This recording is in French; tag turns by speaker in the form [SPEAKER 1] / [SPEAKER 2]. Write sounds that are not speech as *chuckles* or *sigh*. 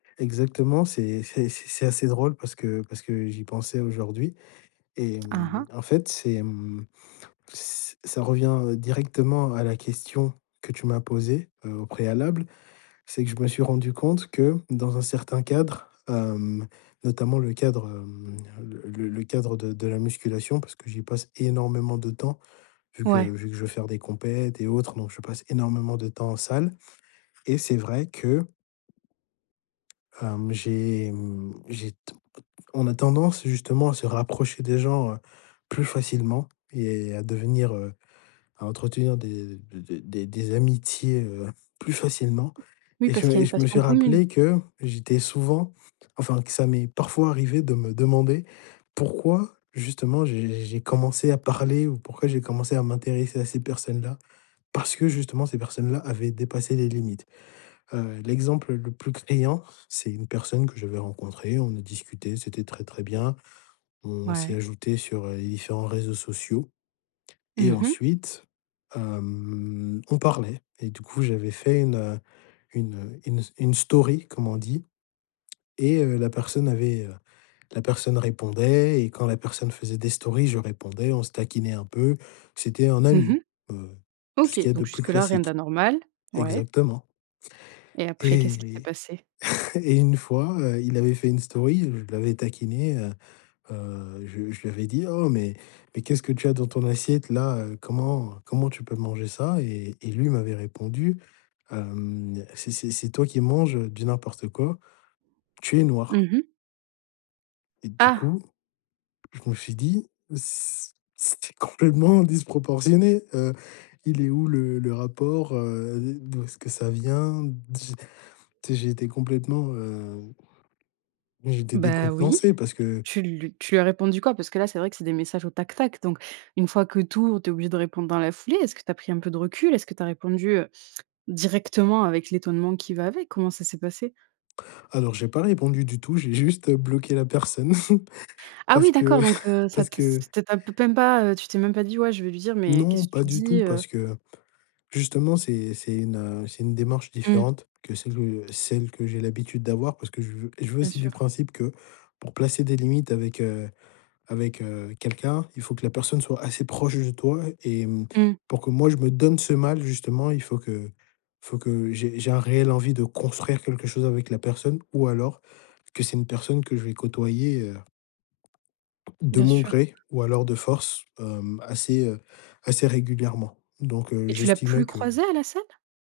[SPEAKER 1] Exactement, c'est c'est c'est c'est assez drôle parce que parce que j'y pensais aujourd'hui. Et
[SPEAKER 2] Mmh mh.
[SPEAKER 1] mmh, en fait, c'est mmh, ç ça revient heu, directement à la question que tu m'as posée, heu, au préalable. C'est que je me suis rendu compte que, dans un certain cadre, hem, notamment le cadre, hem, le le le cadre de de la musculation, parce que j'y passe énormément de temps, vu que
[SPEAKER 2] Ouais.
[SPEAKER 1] vu que je veux faire des compètes et autres, donc je passe énormément de temps en salle. Et c'est vrai que hem, j'ai, mmh, j'ai t o t on a tendance, justement, à se rapprocher des gens, heu, plus facilement et à devenir heu, à entretenir des des des des amitiés, heu, plus facilement.
[SPEAKER 2] Oui,
[SPEAKER 1] Et je
[SPEAKER 2] parce qu'il y a
[SPEAKER 1] me
[SPEAKER 2] une
[SPEAKER 1] je me suis
[SPEAKER 2] passion commune.
[SPEAKER 1] rappelé que j'étais souvent enfin que ça m'est parfois arrivé de me demander pourquoi, justement, j'ai j'ai commencé à parler ou pourquoi j'ai commencé à m'intéresser à ces personnes-là, parce que justement ces personnes-là avaient dépassé les limites. Heu, l'exemple le plus criant, c'est une personne que j'avais rencontrée, on a discuté, c'était très, très bien. On s'est
[SPEAKER 2] Ouais.
[SPEAKER 1] ajouté sur, heu, les différents réseaux sociaux et
[SPEAKER 2] Mmh mh.
[SPEAKER 1] ensuite, hem, on parlait et du coup j'avais fait une, heu une, heu, une s une story, comme on dit. Et, heu, la personne avait heu, la personne répondait et quand la personne faisait des stories, je répondais, on se taquinait un peu, c'était un
[SPEAKER 2] Mmh
[SPEAKER 1] ami,
[SPEAKER 2] mh.
[SPEAKER 1] heu, tout ce qu'il
[SPEAKER 2] OK.
[SPEAKER 1] y a de
[SPEAKER 2] Donc
[SPEAKER 1] plus
[SPEAKER 2] jusque là rien
[SPEAKER 1] classique.
[SPEAKER 2] d'anormal, ouais.
[SPEAKER 1] Exactement.
[SPEAKER 2] Et après, qu'est-ce qui s'est
[SPEAKER 1] Et et
[SPEAKER 2] passé?
[SPEAKER 1] *chuckles* et une fois, heu, il avait fait une story, heu, je l'avais taquiné, heu, heu je je lui avais dit: «Oh, mais mais qu'est-ce que tu as dans ton assiette-là, heu? Comment comment tu peux manger ça?» et et lui m'avait répondu, hem: «C'est c'est c'est toi qui manges, heu, du n'importe quoi, tu es noir».
[SPEAKER 2] Mmh mh.
[SPEAKER 1] Et du
[SPEAKER 2] Ah!
[SPEAKER 1] coup je me suis dit: «C c c'était complètement disproportionné. Heu, il est où le le rapport, heu, d'où est-ce que ça vient? Dis» tu sais? J'ai été complètement, hem, j'étais
[SPEAKER 2] Bah oui,
[SPEAKER 1] décontenancé parce que
[SPEAKER 2] tu lu tu lui as répondu quoi? Parce que là, c'est vrai que c'est des messages au tac, tac. Donc, une fois que tu ouvres, tu es obligé de répondre dans la foulée, est-ce que tu as pris un peu de recul? Est que tu as répondu, heu, directement avec l'étonnement qui va avec? Comment ça s'est passé?
[SPEAKER 1] Alors j'ai pas répondu du tout, j'ai juste, heu, bloqué la personne *chuckles*
[SPEAKER 2] Ah,
[SPEAKER 1] parce
[SPEAKER 2] oui,
[SPEAKER 1] que
[SPEAKER 2] d'accord, donc,
[SPEAKER 1] *chuckles*
[SPEAKER 2] heu, ça
[SPEAKER 1] parce
[SPEAKER 2] te
[SPEAKER 1] que
[SPEAKER 2] ça te peut même pas, heu, tu t'es même pas dit: «Ouais, je vais lui dire "mais qu'est
[SPEAKER 1] Non,
[SPEAKER 2] ce que
[SPEAKER 1] pas
[SPEAKER 2] tu
[SPEAKER 1] du tout,
[SPEAKER 2] dis, heu?"»?
[SPEAKER 1] parce que, justement, c'est c'est une, heu, c'est une démarche
[SPEAKER 2] Mmh.
[SPEAKER 1] différente que celle de celle que j'ai l'habitude d'avoir parce que je veux je vais
[SPEAKER 2] Bien
[SPEAKER 1] aussi du
[SPEAKER 2] sûr.
[SPEAKER 1] principe que, pour placer des limites avec, heu avec, heu quelqu'un, il faut que la personne soit assez proche de toi et, mmh,
[SPEAKER 2] Mmh.
[SPEAKER 1] pour que, moi, je me donne ce mal, justement, il faut que faut que j'ai j'ai un réel envie de construire quelque chose avec la personne ou alors, que c'est une personne que je vais côtoyer, heu, de
[SPEAKER 2] Bien
[SPEAKER 1] mon
[SPEAKER 2] sûr.
[SPEAKER 1] gré ou alors de force, hem, assez, heu, assez régulièrement. Donc, heu,
[SPEAKER 2] Et tu l'as
[SPEAKER 1] j'estimais
[SPEAKER 2] plus
[SPEAKER 1] que
[SPEAKER 2] croisé à la salle?